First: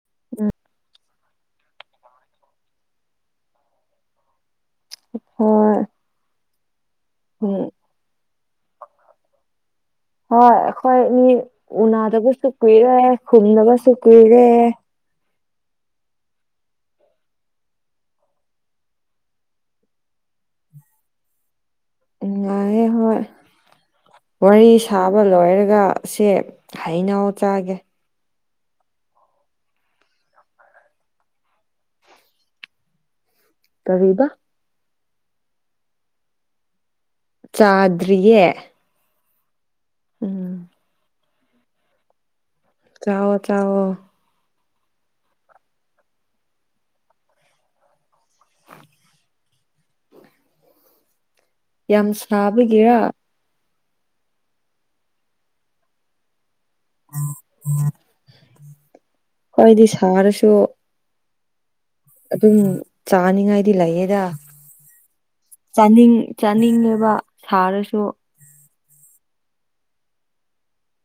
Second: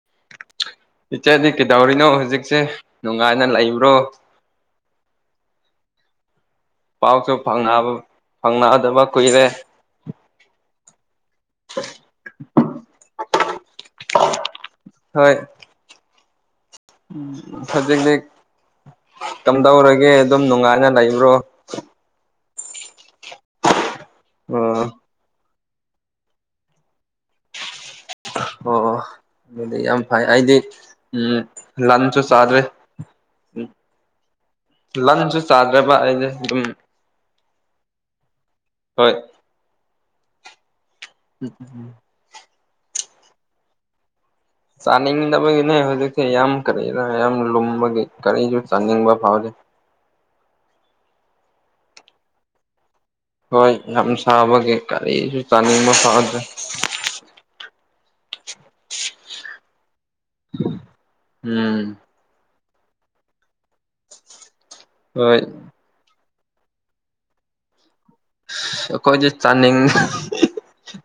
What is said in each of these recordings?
[inaudible] ꯏꯆꯥꯟꯗꯤ ꯀꯩꯗꯧꯔꯤꯅꯣ ꯍꯧꯖꯤꯛꯁꯦ ꯅꯨꯡꯉꯥꯏꯅ ꯂꯩꯕ꯭ꯔꯣ ꯍꯣꯏ ꯄꯥꯎꯁꯨ ꯎꯝ ꯐꯥꯎꯅꯗꯕ ꯀꯨꯏꯔꯦ ꯍꯣꯢ ꯑꯩꯈꯣꯏ ꯑꯅꯤ ꯎꯅꯥꯗꯕꯁꯨ ꯀꯨꯏꯔꯦ ꯕꯨꯟꯗꯕꯁꯨ ꯀꯨꯏꯔꯦ ꯍꯣꯏ ꯎꯝ ꯍꯧꯖꯤꯛꯖꯤꯛ ꯀꯝꯗꯧꯔꯒꯦ ꯑꯗꯨꯝ ꯅꯨꯡꯉꯥꯏꯅ ꯂꯩꯕ꯭ꯔꯣ ꯅꯨꯡꯉꯥꯢꯌꯦ ꯍꯣꯏ ꯋꯥꯔꯤ ꯑꯣ ꯁꯥꯕ ꯑꯃ ꯂꯣꯏꯔꯒ ꯁꯤ ꯍꯩꯅꯧ ꯆꯥꯒꯦ ꯑꯣ ꯑꯗꯨꯗꯤ ꯌꯥꯝ ꯐꯩ ꯑꯩꯗꯤ ꯎꯝ ꯂꯟꯁꯨ ꯆꯥꯗ꯭ꯔꯦ [unintelligible] ꯀꯔꯤꯕ ꯂꯟꯁꯨ ꯆꯥꯗ꯭ꯔꯕ ꯑꯩꯗ ꯑꯗꯨꯝ ꯆꯥꯗ꯭ꯌꯤꯌꯦ ꯍꯣꯏ [unintelligible] ꯆꯑꯣ ꯆꯋꯣ ꯆꯥꯅꯤꯡꯗꯕꯒꯤꯅꯦ ꯍꯧꯖꯤꯛꯁꯦ ꯌꯥꯝ ꯀꯔꯤꯔ ꯌꯥꯝ ꯂꯨꯝꯕꯒꯤ ꯀꯔꯤꯁꯨ ꯆꯥꯅꯤꯡꯕ ꯐꯥꯎꯗꯦ ꯌꯥꯝ ꯁꯥꯕꯒꯤꯔꯥ ꯍꯣꯏ ꯌꯥꯝ ꯁꯥꯕꯒꯦ ꯀꯔꯤꯁꯨ ꯆꯥꯅꯤꯡꯕ ꯐꯥꯎꯗ꯭ꯔꯦ [unintelligible] [unintelligible] ꯎꯝ ꯑꯗꯨꯝ ꯆꯥꯅꯤꯡꯉꯥꯏꯗꯤ ꯂꯩꯌꯦꯗ ꯍꯣꯏ ꯆꯥꯅꯤꯡ ꯆꯥꯅꯤꯡꯉꯦꯕ ꯁꯥꯔꯁꯨ ꯑꯩꯈꯣꯏꯗꯤ ꯆꯥꯅꯤꯡ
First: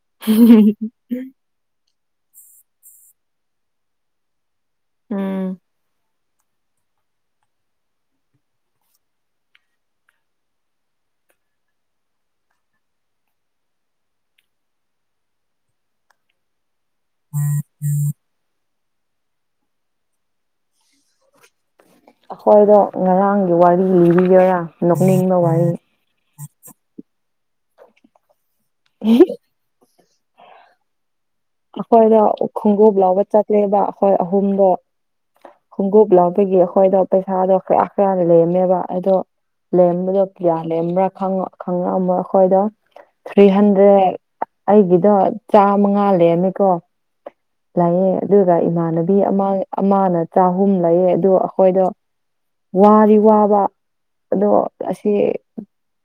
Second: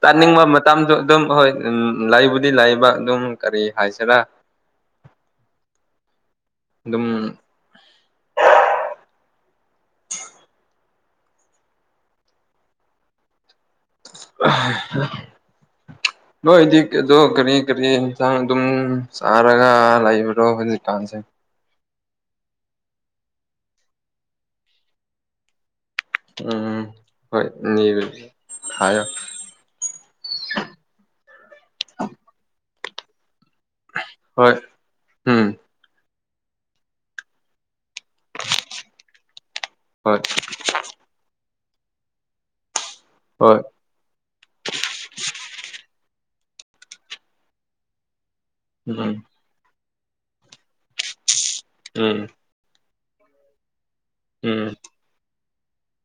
ꯆꯥꯅꯤꯡꯕ ꯃꯇꯝꯁꯨ ꯑꯗꯨꯝ ꯍꯣꯏ ꯎꯝ ꯂꯩꯕꯨꯗꯤ ꯂꯩꯕ ꯑꯗꯨꯝ ꯀꯔꯤ ꯍꯥꯏꯁꯤꯔꯥ ꯎꯝ ꯑꯗꯨꯝ ꯅꯣꯏꯗꯤ ꯀꯗꯣ ꯀꯔꯤ ꯀꯔꯤ ꯍꯛꯆꯥꯡ ꯑꯗꯨꯝ ꯆꯥꯔꯒ ꯂꯩꯕ꯭ꯔꯣ ꯍꯧꯖꯤꯛꯀꯥꯟꯁꯦ ꯑꯩꯈꯣꯏꯗꯣ ꯉꯔꯥꯡꯒꯤ ꯋꯥꯔꯤ ꯂꯤꯒꯔꯥ ꯅꯣꯛꯅꯤꯡꯕ ꯋꯥꯔꯤ ꯎꯝ ꯍꯣꯏ ꯂꯤꯔꯣ ꯍꯥꯏꯣ ꯑꯩꯈꯣꯏꯗꯣ ꯈꯣꯡꯎꯞ ꯂꯩꯕ ꯆꯠꯂꯦꯕ ꯑꯩꯈꯣꯏ ꯍꯣꯏ ꯑꯍꯨꯝꯗꯣ ꯎꯝ ꯈꯣꯡꯎꯞ ꯂꯩꯕꯒꯤ ꯑꯩꯈꯣꯏꯗꯣ ꯄꯩꯁꯥꯗꯣ ꯈꯔ ꯈꯔ ꯂꯩꯝꯃꯦꯕ ꯑꯗꯣ ꯍꯣꯏ ꯂꯦꯝꯕꯗꯣ ꯀꯤꯌꯥ ꯂꯦꯝꯕ꯭ꯔꯥ ꯈꯔ ꯈꯥꯏꯔꯑꯝꯃꯣ ꯑꯩꯈꯣꯏꯗꯣ ꯊ꯭ꯔꯤ ꯍꯣꯏ ꯍꯟꯗ꯭ꯔꯦꯠ ꯑꯩꯒꯤꯗꯣ ꯆꯥꯃꯉꯥ ꯂꯩꯔꯃꯦꯀꯣ ꯂꯥꯏꯌꯦ ꯑꯗꯨꯒ ꯎꯝ ꯏꯃꯥꯟꯅꯕꯤ ꯑꯃ ꯑꯃꯅ ꯆꯍꯨꯝ ꯂꯩꯌꯦ ꯑꯗꯨ ꯑꯩꯈꯣꯏꯗ ꯎꯝ ꯋꯥꯗ ꯋꯥꯕ ꯑꯗꯣ ꯎꯝ ꯑꯁ ꯁꯤ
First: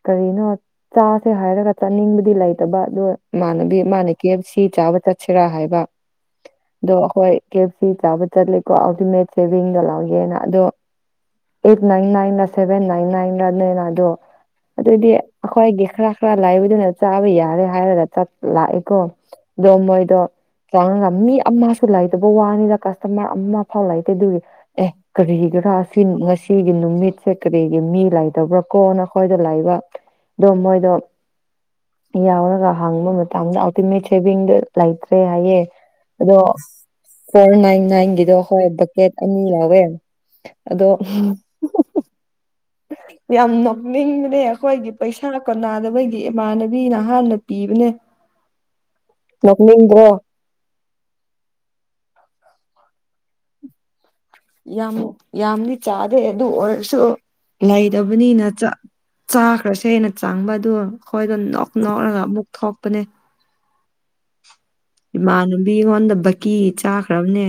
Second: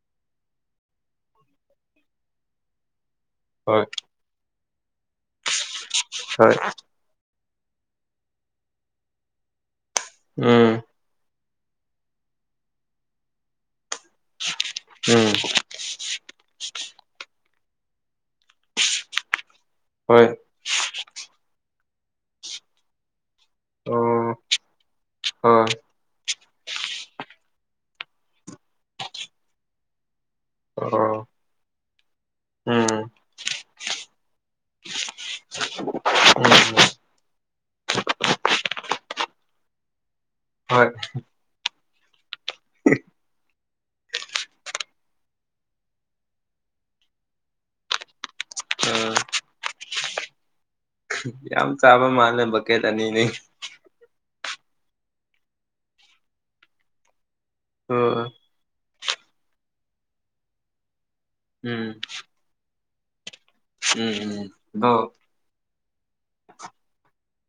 ꯀꯔꯤꯅꯣ ꯆꯥꯁꯦ ꯍꯥꯏꯔꯒ ꯆꯥꯅꯤꯡꯕꯗꯤ ꯂꯩꯇꯕ ꯑꯗꯣ ꯏꯃꯥꯅꯕꯤ ꯍꯣꯏ ꯑꯃꯥꯅ ꯀꯦ ꯑꯦꯞ ꯁꯤ ꯆꯥꯕ ꯆꯠꯁꯤꯔꯥ ꯍꯥꯏꯕ ꯍꯣꯏ ꯑꯗꯣ ꯑꯩꯈꯣꯏ ꯀꯦ ꯑꯦꯞ ꯁꯤ ꯆꯥꯕ ꯆꯠꯂꯦꯀꯣ ꯑꯇꯨꯃꯦꯠ ꯁꯦꯚꯤꯡꯒ ꯂꯧꯒꯦꯅ ꯑꯗꯣ ꯎꯝ eight nine nine seven nine ꯅꯥꯏꯟꯅꯦꯅꯗꯣ ꯑꯗꯨꯗꯤ ꯎꯝ ꯑꯩꯈꯣꯏꯒꯤ ꯈꯔ ꯈꯔ ꯂꯥꯏꯕꯗꯨꯅ ꯆꯥꯕ ꯌꯥꯔꯦ ꯍꯥꯏꯔꯒ ꯆꯠ ꯂꯥꯛꯑꯦꯀꯣ ꯑꯗꯣ ꯃꯣꯏꯗꯣ ꯍꯣꯏ ꯆꯪꯉꯝ ꯃꯤ ꯑꯃꯁꯨ ꯂꯩꯇꯕ ꯋꯥꯅꯤꯗ ꯀꯁꯇꯃꯔ ꯑꯃ [unintelligible] ꯑꯣ ꯑꯗꯨꯒꯤ ꯑꯦ ꯀꯔꯤꯒꯤꯔꯥ ꯍꯣꯏ ꯉꯁꯤꯒꯤ ꯅꯨꯃꯤꯠꯁꯦ ꯀꯔꯤꯒꯤ ꯃꯤ ꯂꯩꯥꯇꯕ꯭ꯔꯥ ꯀꯣꯅ ꯑꯩꯈꯣꯏꯁꯦ ꯂꯩꯕ ꯑꯣ ꯃꯣꯏꯗꯣ ꯌꯥꯎꯔꯒ ꯎꯝ ꯎꯝ ꯍꯪꯕ ꯃꯇꯝꯗ ꯑꯜꯇꯤꯃꯦꯠ [unintelligible] ꯂꯩꯇ꯭ꯔꯦ ꯍꯥꯏꯌꯦ ꯑꯗꯣ ꯐꯣꯔ ꯅꯥꯏꯟ ꯅꯥꯏꯟꯒꯤꯗꯣ ꯍꯣꯏ ꯕꯀꯦꯠ ꯑꯅꯤ ꯌꯥꯎꯋꯦ ꯍꯣꯏ ꯑꯗꯣ ꯌꯥꯝ ꯅꯣꯛꯅꯤꯡꯕꯅꯦ ꯑꯩꯈꯣꯏꯒꯤ ꯄꯩꯁꯥ ꯀꯣꯟꯅꯗꯕꯒꯤ ꯏꯃꯥꯟꯅꯕꯤꯅ ꯍꯥꯟꯅ ꯄꯤꯕꯅꯦ ꯎꯝ ꯅꯣꯛꯅꯤꯡꯕꯔꯣ ꯌꯥꯝ ꯆꯥꯕ ꯃꯥꯜꯂꯦ ꯕꯛꯀꯦꯠ ꯑꯅꯤꯅꯤ ꯌꯥꯝ ꯌꯥꯝꯗꯤ ꯆꯥꯗꯦ ꯑꯗꯨ ꯑꯣꯏꯔꯁꯨ ꯑꯣ ꯂꯩꯗꯕꯅꯤꯅ ꯆꯥ ꯆꯥꯈ꯭ꯔꯁꯦꯅ ꯆꯪꯕꯗꯣ ꯑꯩꯈꯣꯏꯗꯣ ꯅꯣꯛ ꯎꯝ ꯅꯣꯛꯂꯒ ꯑꯃꯨꯛ ꯊꯣꯛꯄꯅꯦ ꯎꯝ ꯎꯝ ꯑꯗꯣ ꯏꯃꯥꯟꯅꯕꯤ ꯉꯣꯟꯗ ꯕꯛꯀꯤ ꯆꯥꯈ꯭ꯔꯕꯅꯦ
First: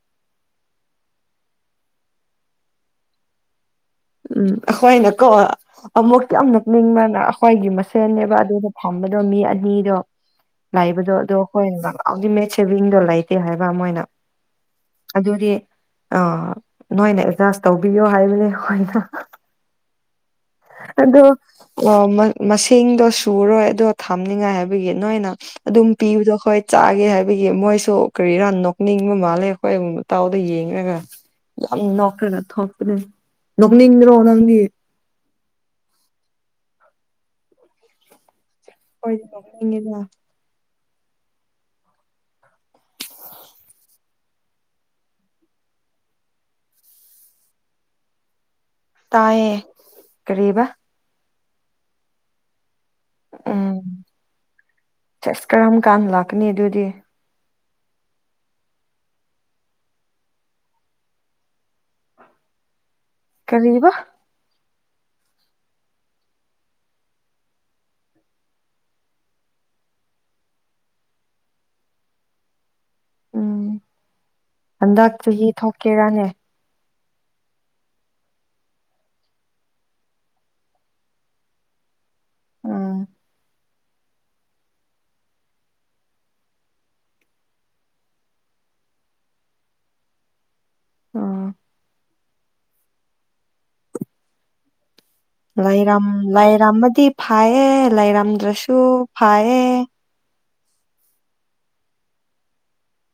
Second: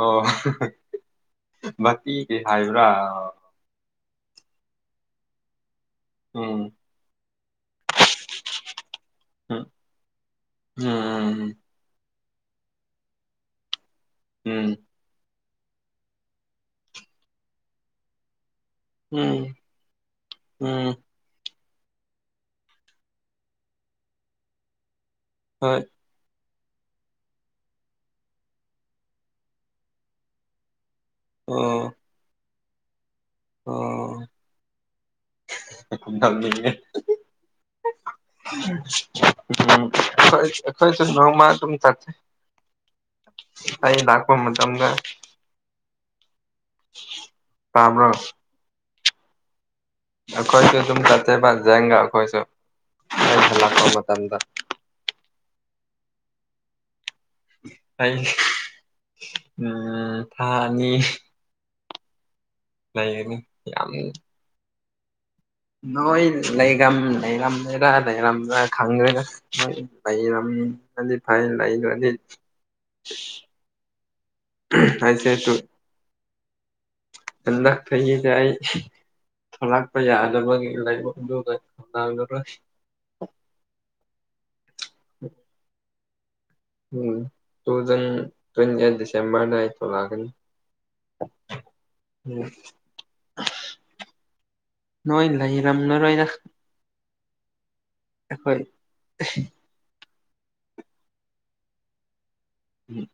ꯑꯣ ꯚꯀꯤꯒꯤ ꯍꯥꯏꯕ꯭ꯔꯥ ꯑꯣ ꯎꯝ ꯑꯩꯈꯣꯏꯅꯀꯣ ꯑꯃꯨꯛ ꯌꯥꯝ ꯎꯝ ꯅꯛꯅꯤꯡꯉꯒ ꯑꯩꯈꯣꯏꯒꯤ ꯃꯁꯦꯜꯅꯦꯕ ꯑꯗꯨ ꯊꯝꯕꯗꯣ ꯃꯤ ꯎꯝ ꯑꯅꯤꯗꯣ ꯂꯩꯕꯗꯣ ꯑꯗꯣ ꯎꯝ ꯑꯩꯈꯣꯏ ꯑꯧꯇꯣ ꯃꯦꯠ ꯁꯦꯕꯤꯡꯗꯣ ꯂꯩꯇꯦ ꯍꯥꯏꯕ ꯑꯃꯣꯏꯅ ꯎꯝ ꯑꯗꯨꯗꯤ ꯑꯥ ꯅꯣꯏꯅ ꯑꯦꯗꯖꯥꯁ ꯇꯧꯕꯤꯌꯣ ꯍꯥꯏꯕꯅꯦ ꯑꯩꯈꯣꯏ ꯎꯝ ꯎꯝ ꯑꯗꯣ ꯃꯁꯤꯡꯗꯣ ꯁꯨꯔꯣꯏ ꯑꯗꯣ ꯊꯥꯝꯅꯤꯡꯉꯥꯏ ꯍꯥꯏꯕꯒꯤ ꯅꯣꯏꯅ ꯍꯣꯏ ꯑꯗꯨꯝ ꯄꯤꯕꯗꯣ ꯑꯩꯈꯣꯏ ꯆꯥꯒꯦ ꯍꯥꯏꯕꯒꯤ ꯃꯣꯏꯁꯨ ꯀꯔꯤꯔꯥ ꯅꯣꯛꯅꯤꯡꯕ ꯃꯥꯜꯂꯦ ꯑꯩꯈꯣꯏ ꯃꯇꯧꯗꯣ ꯌꯦꯡꯔꯒ ꯌꯥꯝ ꯑꯣ ꯅꯣꯛꯔꯒ ꯊꯣꯛꯄꯅꯦ ꯑꯣ ꯅꯣꯛꯅꯤꯡꯗ꯭ꯔꯣ ꯅꯪꯗꯤ [unintelligible] ꯍꯣꯏ ꯎꯝ ꯅꯣꯛꯅꯤꯡꯉꯦꯗꯥ ꯑꯩꯈꯣꯏ ꯑꯩꯈꯣꯏꯁꯨ ꯅꯣꯡꯃ ꯑꯗꯨꯝ ꯆꯠꯁꯦ ꯑꯩ ꯂꯥꯛꯄ ꯃꯇꯝꯗ ꯇꯕ꯭ꯔꯣ ꯇꯥꯏꯌꯦ ꯀꯔꯤꯕ ꯑꯩꯈꯣꯏꯁꯨ ꯑꯗꯨꯝ ꯆꯠꯁꯦꯕ ꯖꯦꯡꯒ ꯑꯩꯈꯣꯏꯁꯨ ꯑꯩ ꯍꯜꯂꯛꯄ ꯃꯇꯝꯗ ꯆꯁ ꯀꯔꯝ ꯀꯥꯟꯅ ꯂꯥꯛꯀꯅꯤ ꯑꯗꯨꯗꯤ ꯑꯩ ꯎꯝ ꯊꯥ ꯑꯅꯤ ꯂꯩꯒꯅꯤ ꯀꯔꯤꯕ ꯌꯥꯝ ꯅꯣꯏ ꯂꯩꯔꯝ ꯂꯩꯔꯝꯃꯦꯔꯥ ꯂꯩꯔꯝꯔꯥ ꯈꯪꯗ꯭ꯔꯦꯅꯦ ꯅꯣꯏ ꯂꯩꯔꯝꯑꯗꯤ ꯐꯩ ꯂꯩꯗꯔꯗꯤ ꯎꯝ ꯍꯟꯗꯛ ꯑꯩꯁꯦ ꯆꯍꯤ ꯇꯨ ꯊꯣꯛꯀꯦꯔꯥꯅꯦ ꯍꯟꯗꯛ ꯆꯍꯤꯗ ꯑꯩ ꯊꯣꯛꯂꯛꯄ ꯌꯥꯗꯕꯒꯤ ꯂꯥꯏꯕꯛ ꯑꯗꯨꯒ ꯊꯣꯛꯔꯛꯔꯂꯣꯏ ꯎꯝ ꯎꯝ ꯇꯨꯖꯟ ꯇ꯭ꯋꯦꯟꯇꯤ ꯑꯩꯠ ꯗꯤꯁꯦꯝꯕꯔꯗ ꯑꯩ ꯊꯣꯛꯂꯛꯀꯅꯤ ꯎꯝ ꯎꯝ [unintelligible] ꯅꯣꯏ ꯂꯩꯔꯝ ꯂꯩꯔꯝꯂꯔꯣꯏꯗ ꯂꯩꯔꯝꯃꯗꯤ ꯐꯩꯌꯦ ꯑꯩꯈꯣꯏ ꯂꯩꯔꯝꯗꯔꯁꯨ ꯐꯩꯌꯦ ꯎꯝ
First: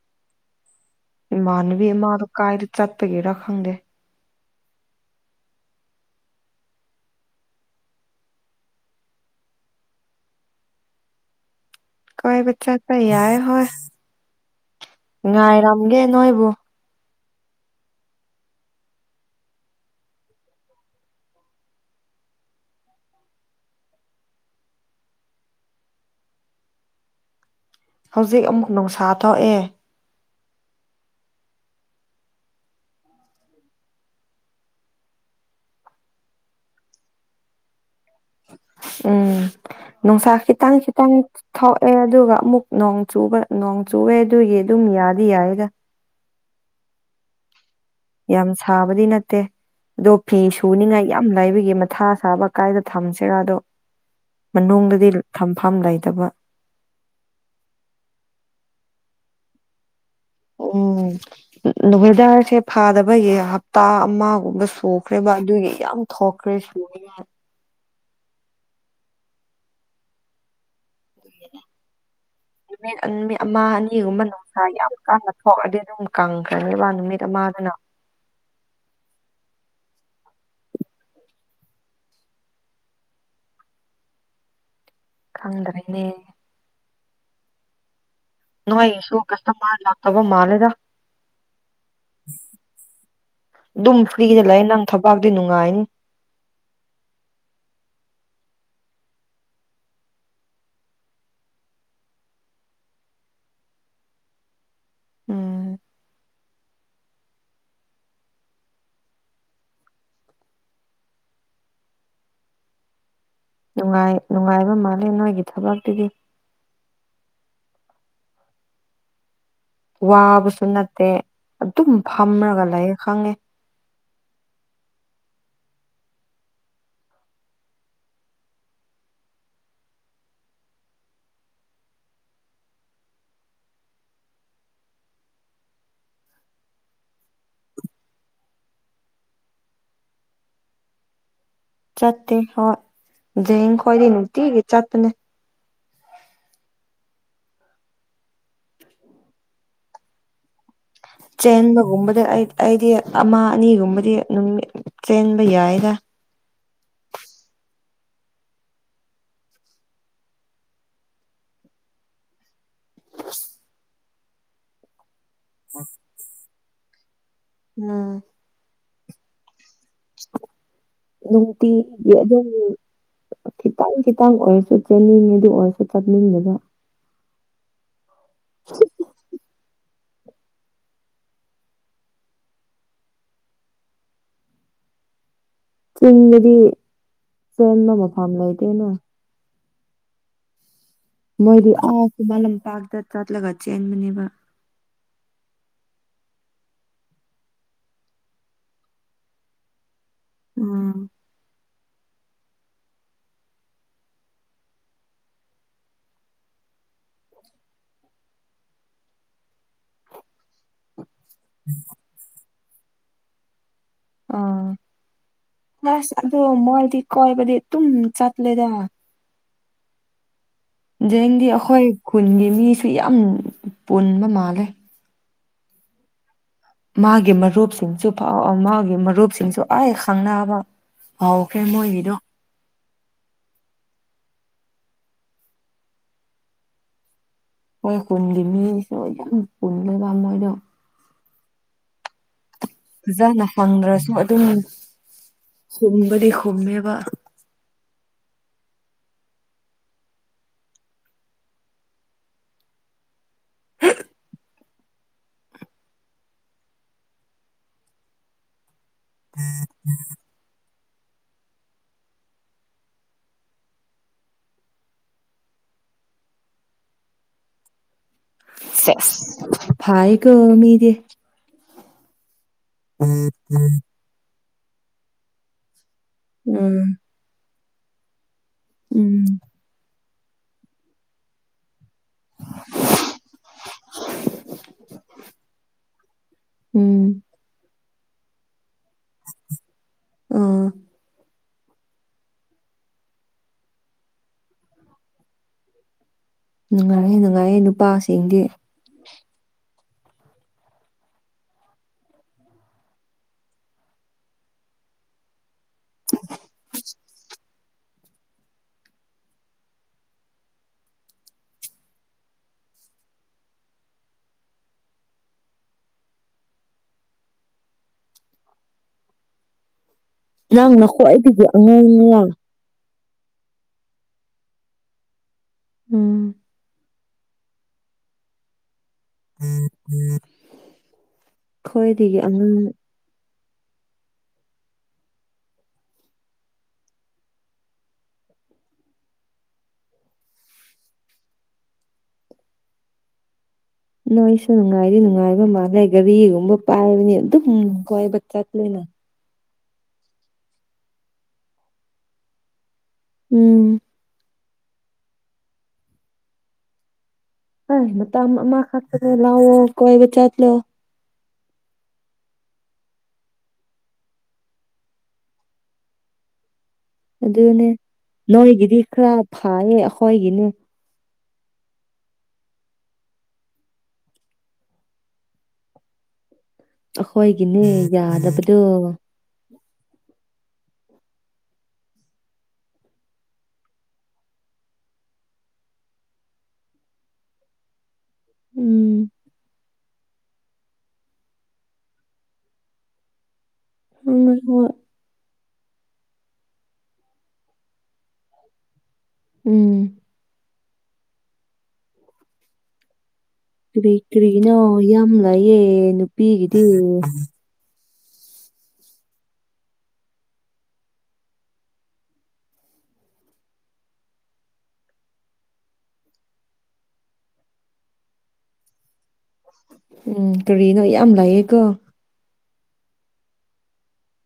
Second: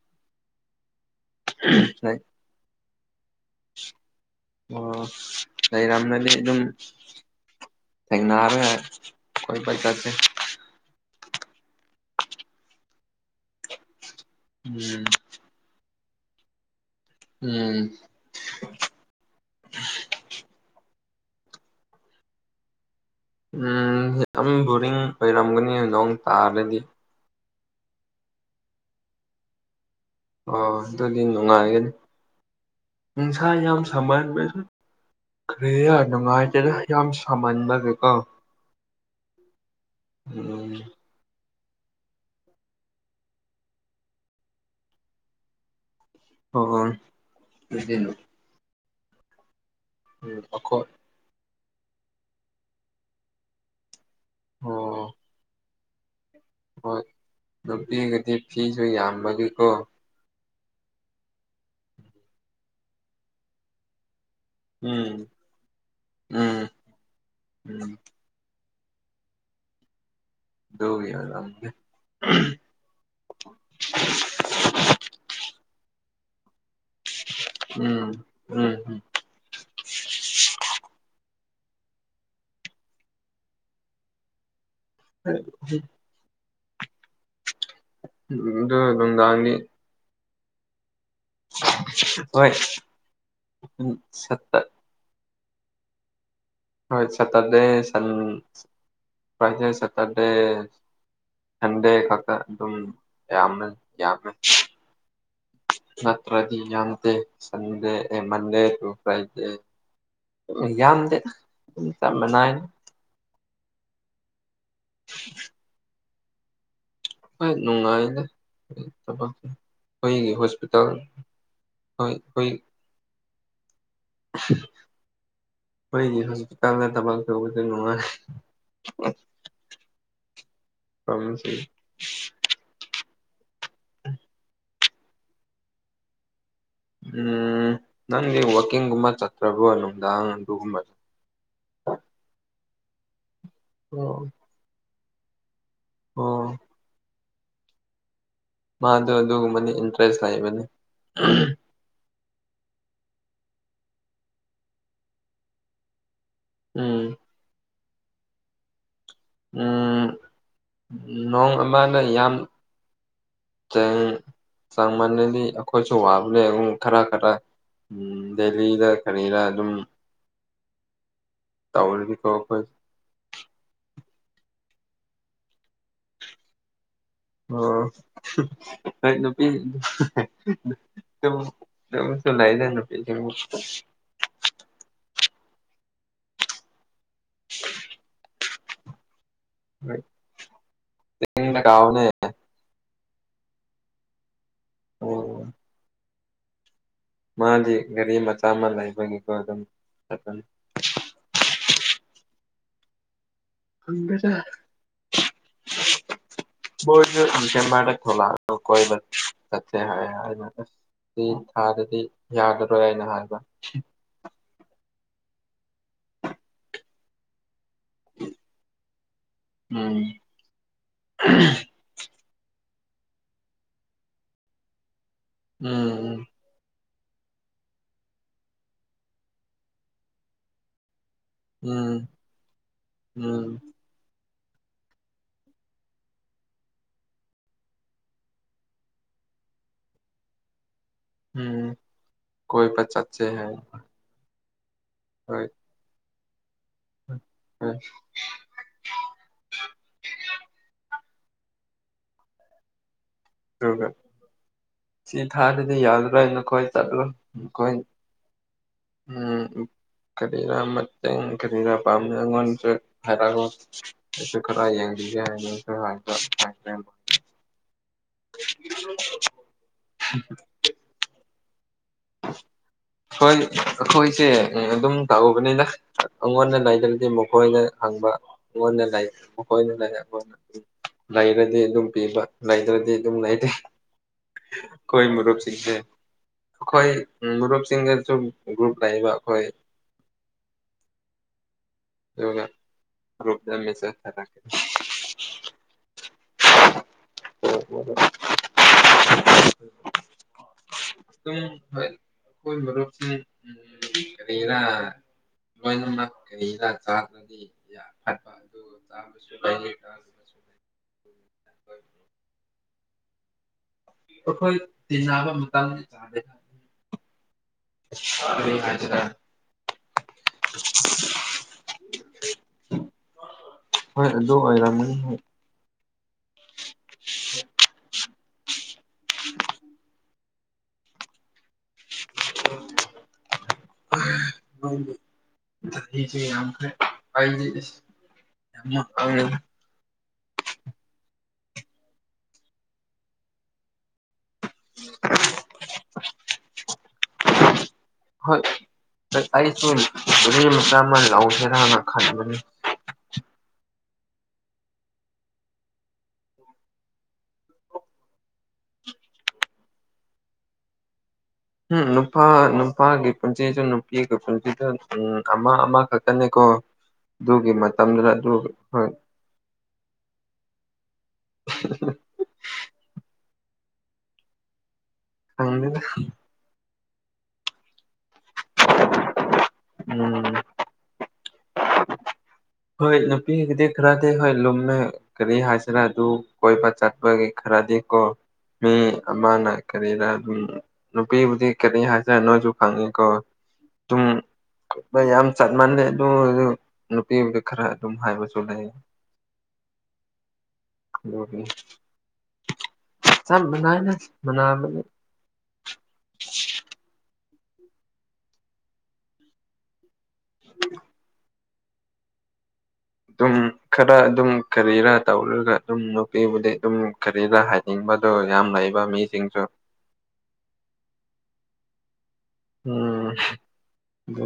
ꯏꯃꯥꯟꯅꯕꯤ ꯑꯃꯥꯗꯣ ꯀꯥꯏꯗ ꯆꯠꯄꯒꯤꯔ ꯈꯪꯗꯦ ꯑꯣ ꯑꯩꯔꯝꯒꯅꯤ ꯑꯗꯨꯝ ꯊꯦꯡꯅꯔꯦ ꯀꯣꯏꯕ ꯆꯠꯁꯦ ꯀꯣꯏꯕ ꯆꯠꯄ ꯌꯥꯏ ꯍꯣꯏ ꯎꯝ ꯉꯥꯏꯔꯝꯒꯦ ꯅꯣꯏꯕꯨ ꯎꯝ ꯎꯝ ꯌꯥꯝ ꯕꯣꯔꯤꯡ ꯑꯣꯏꯔꯝꯒꯅꯤ ꯅꯣꯡ ꯇꯥꯔꯗꯤ ꯍꯧꯖꯤꯛ ꯑꯃꯨꯛ ꯅꯨꯡꯁꯥ ꯊꯣꯛꯑꯦ ꯑ ꯑꯗꯨꯗꯤ ꯅꯨꯡꯉꯥꯏꯒꯅꯤ ꯅꯨꯡꯁꯥ ꯌꯥꯝ ꯁꯥꯃꯟꯕꯁꯨ ꯀꯔꯤꯔꯥ ꯅꯨꯡꯉꯥꯏꯖꯔꯦ ꯌꯥꯝ ꯁꯥꯃꯟꯕꯒꯤꯀꯣ ꯎꯝ ꯅꯨꯡꯁꯥ ꯎꯝ ꯈꯤꯇꯪ ꯈꯤꯇꯪ ꯊꯣꯛꯑꯦ ꯑꯗꯨꯒ ꯑꯃꯨꯛ ꯅꯣꯡ ꯆꯨꯕ ꯅꯣꯡ ꯆꯨꯑꯦ ꯑꯗꯨꯒꯤ ꯑꯗꯨꯝ ꯌꯥꯗꯤ ꯌꯥꯏꯌꯦꯗ ꯍꯣꯏ [unintelligible] ꯌꯥꯝ ꯁꯥꯕꯗꯤ ꯅꯠꯇꯦ ꯑꯗꯣ ꯐꯤ ꯑꯩꯈꯣꯏ ꯁꯨꯅꯤꯉꯥꯏ ꯌꯥꯝ ꯂꯩꯕꯒꯤ ꯃꯊꯥ ꯁꯥꯕ ꯀꯥꯏꯗ ꯊꯝꯁꯤꯔꯥꯗꯣ ꯑꯣ ꯃꯅꯨꯡꯗꯗꯤ ꯊꯝꯐꯝ ꯂꯩꯇꯕ ꯍꯣꯏ ꯅꯨꯄꯤꯒꯤꯗꯤ ꯐꯤꯁꯨ ꯌꯥꯝꯕꯒꯤꯀꯣ ꯎꯝ ꯋꯦꯗꯔꯁꯦ ꯐꯥꯗꯕꯒꯤ ꯍꯞꯇꯥ ꯑꯃꯒꯨꯝꯕ ꯎꯝ ꯁꯣꯛꯈ꯭ꯔꯦꯕ ꯑꯗꯨꯒꯤ ꯌꯥꯝ ꯊꯣꯛꯈ꯭ꯔꯦ ꯎꯝ [unintelligible] ꯎꯝ ꯗꯨꯒꯤ ꯌꯥꯔꯝꯗꯦ ꯅꯨꯃꯤꯠ ꯑꯟꯕꯤ ꯑꯃ ꯑꯅꯤꯒꯨꯝꯕ ꯅꯨꯡꯁꯥ ꯌꯥꯝ ꯀꯥ ꯍꯦꯟꯅ ꯊꯣꯛꯑꯗꯤ ꯑꯗꯨꯝ ꯀꯪꯈ꯭ꯔꯅꯦꯕ ꯅꯨꯃꯤꯠ ꯑꯃꯗꯨꯅ ꯎꯝ ꯎꯝ ꯑꯗꯨ ꯈꯪꯗꯔꯦꯅꯦ ꯅꯣꯏꯒꯤꯁꯨ ꯅꯨꯡꯗꯥꯡꯗꯤ ꯀꯁꯇꯃꯔ ꯂꯥꯛꯇꯕ ꯃꯥꯜꯂꯦꯗꯥ ꯍꯣꯏ ꯑꯗꯨꯝ ꯐ꯭ꯔꯤꯗ ꯁꯠꯇ ꯂꯩ ꯅꯪ ꯊꯕꯛꯇꯤ ꯅꯨꯡꯉꯥꯏꯅꯤ ꯍꯣꯏ ꯁꯇ꯭ꯔꯗꯦ ꯁꯟ ꯐ꯭ꯔꯥꯏꯗꯦ ꯁꯇ꯭ꯔꯗꯦ ꯁꯟꯗꯦ ꯈꯛꯇ ꯑꯗꯨꯝ ꯌꯥꯝꯃꯦ ꯌꯥꯝꯃꯦ ꯎꯝ ꯅꯠꯇ꯭ꯔꯗꯤ ꯌꯥꯝꯗꯦ ꯁꯟꯗꯦ ꯑꯦ ꯃꯟꯗꯦ ꯇꯨ ꯐ꯭ꯔꯥꯏꯗꯦ ꯌꯥꯝꯗꯦ ꯑꯗꯨꯝ ꯆꯞ ꯃꯥꯟꯅꯩꯗ ꯅꯨꯡꯉꯥꯏ ꯅꯨꯡꯉꯥꯏꯕ ꯃꯥꯜꯂꯦ ꯅꯣꯏꯒꯤ ꯊꯕꯛꯇꯨꯗꯤ ꯍꯣꯏ ꯅꯨꯡꯉꯥꯏꯗ ꯊꯕꯛ ꯑꯩꯈꯣꯏꯒꯤ ꯋꯥꯕꯁꯨ ꯍꯣꯁꯄꯤꯇꯥꯜ ꯅꯠꯇꯦ ꯑꯗꯨꯝ ꯍꯣꯏ ꯐꯝꯔꯒ ꯂꯩ ꯈꯪꯉꯦ ꯎ [inaudible] ꯈꯣꯏꯗꯤ ꯍꯧꯖꯤꯛ ꯇꯞꯅ ꯊꯕꯛ ꯇꯧꯕꯖꯨ ꯅꯨꯡꯉꯥꯏ ꯄ꯭ꯔꯣꯕ꯭ꯂꯦꯝꯁꯤ ꯎꯝ ꯅꯪꯗꯤ ꯋꯥꯛꯀꯤꯡꯒꯨꯝꯕ ꯆꯠꯇ꯭ꯔꯕꯣ ꯅꯨꯡꯗꯥꯡ ꯑꯗꯨꯒꯨꯝꯕ ꯆꯠꯇꯦ ꯍꯣꯏ ꯖꯦꯡ ꯈꯣꯏꯗꯤ ꯑꯣ ꯅꯨꯡꯇꯤꯒꯤ ꯆꯠꯄꯅꯦ ꯑꯣ ꯃꯥꯗꯣ ꯑꯗꯨꯒꯨꯝꯕꯅꯤ ꯏꯟꯇꯔꯦꯁ ꯂꯩꯕꯅꯤ ꯆꯦꯟꯕꯒꯨꯝꯕꯗ ꯑꯩ ꯑꯩꯗꯤ ꯑꯃ ꯑꯅꯤꯒꯨꯝꯕꯗꯤ ꯑꯗꯨꯝ ꯆꯦꯟꯕ ꯌꯥꯏꯗ ꯎꯝ ꯎꯝ ꯅꯣꯡ ꯑꯃꯅ ꯌꯥꯝ ꯆꯦꯡ ꯆꯥꯃꯜꯅꯗꯤ ꯑꯩꯈꯣꯏꯁꯨ ꯋꯥꯕꯅꯦ ꯑꯃꯨꯛ ꯈꯔ ꯈꯔ ꯎꯝ ꯗꯦꯜꯂꯤꯗ ꯀꯔꯤꯔ ꯑꯗꯨꯝ ꯅꯨꯡꯇꯤꯒꯤ ꯇꯧꯔꯗꯤꯀꯣ ꯑꯗꯨꯝ ꯑꯩꯈꯣꯏ ꯈꯤꯇꯪ ꯈꯤꯇꯪ ꯑꯣꯏꯔꯁꯨ ꯆꯦꯟꯅꯤꯡꯉꯤꯗꯨ ꯑꯣꯏꯔꯁꯨ ꯆꯠꯅꯤꯡꯗꯦꯗꯥ ꯑꯣ ꯍꯣꯏ ꯅꯨꯄꯤ ꯑꯗꯨꯝ ꯑꯗꯨꯝꯁꯨ ꯂꯩꯗ ꯅꯨꯄꯤꯖꯤꯡꯗꯤ ꯆꯤꯡꯗꯗꯤ ꯆꯦꯟꯕ ꯃꯐꯝ ꯂꯩꯇꯦꯅꯦ ꯍꯣꯏ ꯃꯣꯏꯗꯤ ꯑꯥ ꯈꯨꯃꯟ ꯂꯝꯄꯥꯛꯇ ꯆꯠꯂꯒ ꯆꯦꯟꯕꯅꯦꯕꯥ ꯑꯣ ꯃꯥꯗꯤ ꯒꯥꯔꯤ ꯃꯆꯥ ꯑꯃ ꯂꯩꯕꯒꯤꯀꯣ ꯑꯗꯨꯝ ꯎꯝ ꯍꯪꯗꯦꯗ [inaudible] [inaudible] ꯣ ꯏ ꯊꯂ ꯀ ꯍꯥꯏ [unintelligible] ꯁꯤ ꯊꯥꯗꯗꯤ ꯌꯥꯒꯔꯣꯏ ꯍꯥꯏꯅ ꯍꯥꯏꯕ ꯑꯥ ꯑꯁ ꯑꯣ ꯃꯣꯏꯗꯤ ꯀꯣꯏꯕꯗꯤ ꯑꯗꯨꯝ ꯆꯠꯂꯦꯗ ꯎꯝ ꯖꯦꯡꯗꯤ ꯑꯩꯈꯣꯏ ꯈꯨꯟꯒꯤ ꯃꯤꯁꯨ ꯌꯥꯝ ꯄꯨꯟꯕ ꯃꯥꯜꯂꯦ ꯎꯝ ꯃꯥꯒꯤ ꯃꯔꯨꯞꯁꯤꯡꯁꯨ ꯐꯥꯎ ꯃꯥꯒꯤ ꯃꯔꯨꯞꯁꯤꯡꯁꯨ ꯑꯩ ꯈꯪꯅꯕ ꯍꯥꯎꯈ꯭ꯔꯦ ꯎꯝ ꯃꯣꯏꯒꯤꯗꯣ ꯎꯝ ꯍꯣꯏ ꯍꯨꯝꯒꯤ ꯃꯤꯁꯨ ꯌꯥꯝ ꯄꯨꯝꯃꯦꯕ ꯃꯣꯏꯗꯣ ꯎꯝ ꯀꯣꯏꯕꯠ ꯐꯖꯅ ꯐꯪꯗ꯭ꯔꯁꯨ ꯑꯗꯨꯝ ꯍꯣꯏ ꯁꯨꯝꯕꯗꯤ ꯈꯨꯝꯃꯦꯕ ꯎꯝ [unintelligible] [unintelligible] ꯑꯗꯨꯒ ꯁꯤ ꯊꯥꯗꯗꯤ ꯌꯥꯗꯔꯦ ꯅꯈꯣꯏ ꯆꯠꯂꯣ ꯅꯈꯣꯏ ꯎꯝ ꯀꯔꯤꯔꯥ ꯃꯇꯦꯡ ꯀꯔꯤꯔꯥ ꯄꯥꯝꯃꯦ ꯑꯩꯉꯣꯟꯁꯨ ꯍꯥꯏꯔꯛ ꯑꯩꯁꯨ ꯈꯔ ꯌꯦꯡꯁꯤꯒꯦ ꯍꯥꯏꯅ [unintelligible] ꯍꯥꯏꯒ ꯃꯤꯗꯤ ꯍꯣꯏ ꯑꯩꯈꯣꯏꯁꯦ ꯑꯗꯨꯝ ꯇꯥꯛꯎꯕꯅꯤꯗ ꯑꯩꯉꯣꯟꯗ ꯎꯝ ꯂꯩꯗ꯭ꯔꯗꯤ ꯃꯈꯣꯏꯗ ꯍꯪꯕ ꯅ ꯂꯩ ꯎꯝ ꯑꯩꯣꯏꯅ ꯂꯩ ꯑꯩ ꯂꯩꯔꯗꯤ ꯑꯗꯨꯝ [unintelligible] ꯄꯤꯕ ꯂꯩꯗ꯭ꯔꯗꯤ ꯑꯗꯨꯝ ꯂꯩꯔꯦ ꯑꯩꯈꯣꯏ ꯃꯔꯨꯞꯁꯤꯡꯁꯦ [unintelligible] ꯑꯩꯈꯣꯏ ꯎꯝ ꯃꯔꯔꯨꯞꯁꯤꯡꯒꯁꯨ ꯒ꯭ꯔꯨꯞ ꯂꯩꯕ ꯑꯩꯈꯣꯏ ꯑꯥ ꯔꯣ ꯗꯁ ꯑ ꯇꯀꯦ [unintelligible] ꯅꯨꯡꯉꯥꯏꯌꯦ ꯅꯨꯡꯉꯥꯏꯌꯦ ꯅꯨꯄꯥꯁꯤꯡꯗꯤ ꯑꯗꯨ ꯍꯣꯏ ꯑꯩꯈꯣꯏ ꯃꯔꯨꯞꯁꯤꯡ [unintelligible] [unintelligible] ꯂꯣꯏꯅꯃꯛ [unintelligible] [unintelligible] [inaudible] [inaudible] ꯑꯩꯈꯣꯏ ꯇꯤꯟꯅꯕ ꯃꯇꯝ [unintelligible] [unintelligible] [unintelligible] [unintelligible] ꯅꯪ ꯅ ꯈ꯭ꯌꯥꯏꯗꯒꯤ ꯑꯉꯥꯡꯂꯥ ꯍꯣꯏ ꯑꯗꯨ ꯑꯣꯏꯔꯝꯅꯤ ꯍꯣꯏ ꯎꯝ [unintelligible] [unintelligible] ꯈꯣꯏꯗꯒꯤ ꯑꯉꯥꯡ [unintelligible] [unintelligible] ꯆꯍꯤꯁꯨ ꯌꯥꯝꯈ꯭ꯔꯦ [unintelligible] [unintelligible] ꯅꯣꯏꯁꯨ ꯅꯨꯡꯉꯥꯏꯗꯝ ꯅꯨꯡꯉꯥꯏꯕ ꯃꯥꯜꯂꯦ ꯒꯥꯔꯤꯒꯨꯝꯕ ꯄꯥꯏꯕꯅꯤ ꯑꯗꯨꯝ ꯀꯣꯏꯕ ꯍꯣꯏ ꯆꯠꯂꯦꯅ ꯑꯩꯁꯨ ꯒꯔꯤ ꯃꯆꯥ ꯑꯃ ꯂꯧꯁꯦꯔꯅ ꯈꯟꯕꯅꯤ ꯎꯝ ꯍꯩ ꯃꯇꯝ ꯑꯃꯈꯛꯇꯗ ꯂꯧꯑꯣ ꯀꯣꯏꯕ ꯆꯠꯂꯣ꯫ ꯎꯝ ꯅꯨꯄꯥ ꯅꯨꯄꯥꯒꯤ ꯄꯨꯟꯁꯤꯁꯨ ꯅꯨꯄꯤꯒꯤ ꯄꯨꯟꯁꯤꯁꯨ ꯎꯝ ꯑꯃ ꯑꯃ ꯈꯛꯇꯅꯤꯀꯣ꯫ ꯑꯗꯨꯅꯦ ꯅꯣꯏꯒꯤꯗꯤ ꯍꯣꯏ ꯈꯔ ꯐꯥꯏꯌꯦ ꯑꯈꯣꯏꯒꯤꯅꯦ [unintelligible] ꯈꯪꯗꯦꯗ ꯑꯈꯣꯏꯒꯤꯅꯦ ꯌꯥꯗꯕꯗꯣ ꯎꯝ ꯍꯣꯏ ꯅꯨꯄꯤꯒꯤꯗꯤ ꯈꯔꯗꯤ ꯍꯣꯏ ꯂꯨꯝꯃꯦ ꯀꯔꯤ ꯍꯥꯏꯁꯤꯔ ꯑꯗꯨ ꯀꯣꯏꯕ ꯆꯠꯄꯒꯤ ꯈꯔꯗꯤ ꯀꯣ ꯃꯤ ꯎꯝ ꯑꯃꯅ ꯀꯔꯤꯗ ꯑꯗꯨꯝ ꯅꯨꯄꯤꯕꯨꯗꯤ ꯀꯔꯤ ꯍꯥꯏꯁꯤꯔ ꯅꯣꯏꯁꯨ ꯈꯪꯉꯤꯀꯣ ꯑꯗꯨꯝ ꯅ [unintelligible] [unintelligible] ꯌꯥꯝ ꯆꯠ ꯃꯥꯟꯂꯦ ꯑꯗꯨ ꯑꯣꯏꯁꯨ [unintelligible] ꯈꯔ ꯑꯗꯨꯝ ꯍꯥꯏꯕꯁꯨ ꯂꯩ ꯎꯝ ꯑꯣꯝ [unintelligible] ꯀꯔꯤ ꯀꯔꯤꯒꯤꯅꯣ ꯃꯅꯥꯕꯅꯤ ꯌꯥꯝ ꯂꯩꯌꯦ ꯅꯨꯄꯤꯒꯤꯗꯤ [unintelligible] [unintelligible] ꯑꯗꯨꯝ ꯈꯔ ꯑꯗꯨꯝ ꯀꯔꯤꯔꯥ ꯇꯧꯔꯒ ꯑꯗꯨꯝ ꯅꯨꯄꯤꯕꯨꯗꯤ ꯑꯗꯨꯝ ꯀꯔꯤꯔꯥ ꯍꯥꯏ ꯍꯤꯡꯕꯗ ꯌꯥꯝ ꯂꯩꯕ ꯃꯤꯁꯤꯡꯁꯨ ꯎꯝ ꯀꯔꯤꯅꯣ ꯌꯥꯝ ꯂꯩꯑꯦꯀꯣ꯫ ꯎꯝ ꯑꯗꯨ